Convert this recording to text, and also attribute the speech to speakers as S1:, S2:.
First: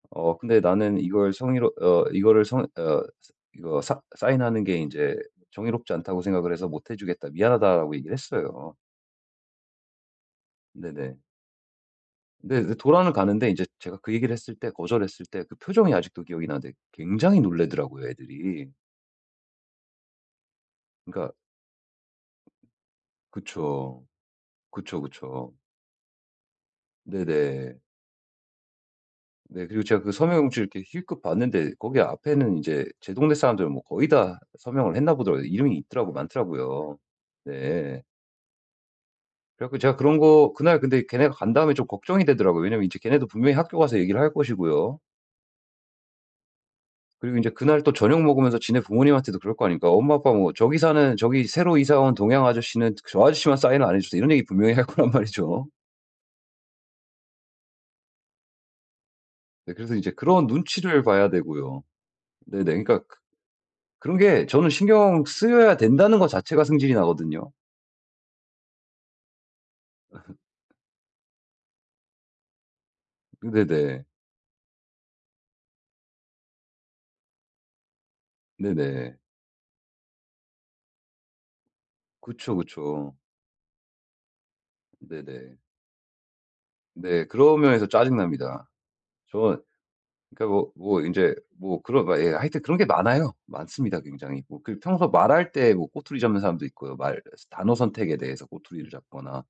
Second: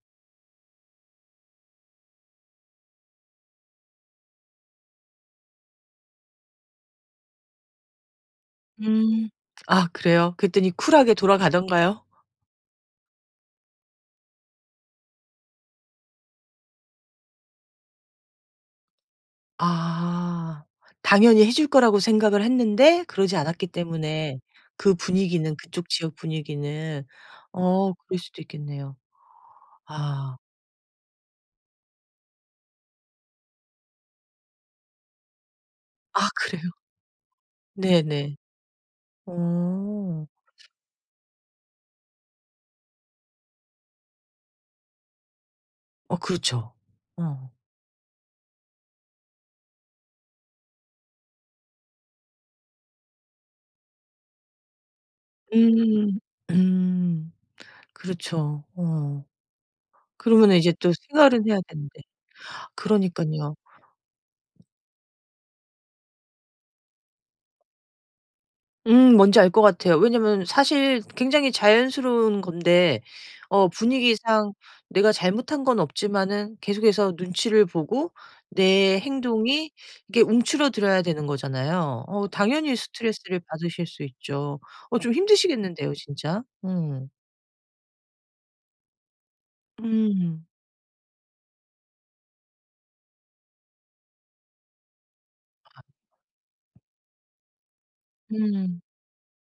S1: 어 근데 "나는 이걸 성의로 어 이거를 성 어 서 이거 싸 싸인하는 게 인제 정의롭지 않다고 생각을 해서 못 해 주겠다. 미안하다."라고 얘기를 했어요.
S2: 음. 아 그래요? 그랬더니 쿨하게
S1: 네네.
S2: 돌아가던가요?
S1: 네. 그래서 돌아는 가는데 인제 제가 그 얘기를 했을 때 거절을 했을 때 그 표정이 아직도 기억이 나는데 굉장히 놀라더라고요, 애들이.
S2: 아.
S1: 그러니까
S2: 당연히 해 줄 거라고 생각을 했는데 그러지 않았기
S1: 그쵸.
S2: 때문에 그
S1: 그쵸, 그쵸.
S2: 분위기는 그쪽 지역 분위기는
S1: 네네.
S2: 어 그럴 수도 있겠네요.
S1: 네. 그리고 제가 그
S2: 아.
S1: 서명 용지를 이렇게 힐끗 봤는데 거기 앞에는 인제 제 동네 사람들은 뭐 거의 다 서명을 했나 보더라고요. 이름이 있더라고
S2: 아 그래요?
S1: 많더라고요. 네.
S2: 네네.
S1: 그래갖고 제가 그런
S2: 어.
S1: 거 그날 근데 걔네가 간 다음에 좀 걱정이 되더라고요. 왜냐하면 이제 걔네도 분명히 학교 가서 얘기를 할 것이고요.
S2: 어 그렇죠.
S1: 그리고 인제
S2: 어.
S1: 그날 또 저녁 먹으면서 지네 부모님한테도 그럴 거 아닙니까. "엄마 아빠 뭐 저기 사는 저기 새로 이사 온 동양 아저씨는 저 아저씨만 싸인을 안 해주세요." 이런 얘기 분명히 할 거란 말이죠.
S2: 음. 음. 그렇죠. 어.
S1: 네 그래서 인제 그런
S2: 그러면은 이제 또
S1: 눈치를 봐야
S2: 생활은 해야
S1: 되고요.
S2: 되는데.
S1: 네네. 그러니까 그
S2: 그러니깐요.
S1: 그런 게 저는 신경 쓰여야 된다는 것 자체가 성질이 나거든요.
S2: 음. 뭔지 알 것 같아요. 왜냐면 사실 굉장히 자연스러운 건데
S1: 근데
S2: 어
S1: 네.
S2: 분위기상 내가 잘못한 건 없지만은 계속해서 눈치를 보고 내
S1: 네네.
S2: 행동이 이게 움츠러들어야 되는 거잖아요. 어
S1: 그쵸,
S2: 당연히
S1: 그쵸.
S2: 스트레스를 받으실 수 있죠. 어 좀
S1: 네네.
S2: 힘드시겠는데요, 진짜. 음.
S1: 네. 그런 면에서 짜증 납니다. 저
S2: 음.
S1: 그니까 뭐 뭐 인제 뭐 그런 예 하여튼 그런 게 많아요. 많습니다, 굉장히. 뭐 그 평소 말할 때
S2: 아.
S1: 뭐 꼬투리 잡는 사람도 있고요, 말 단어 선택에 대해서
S2: 음.
S1: 꼬투리를 잡거나.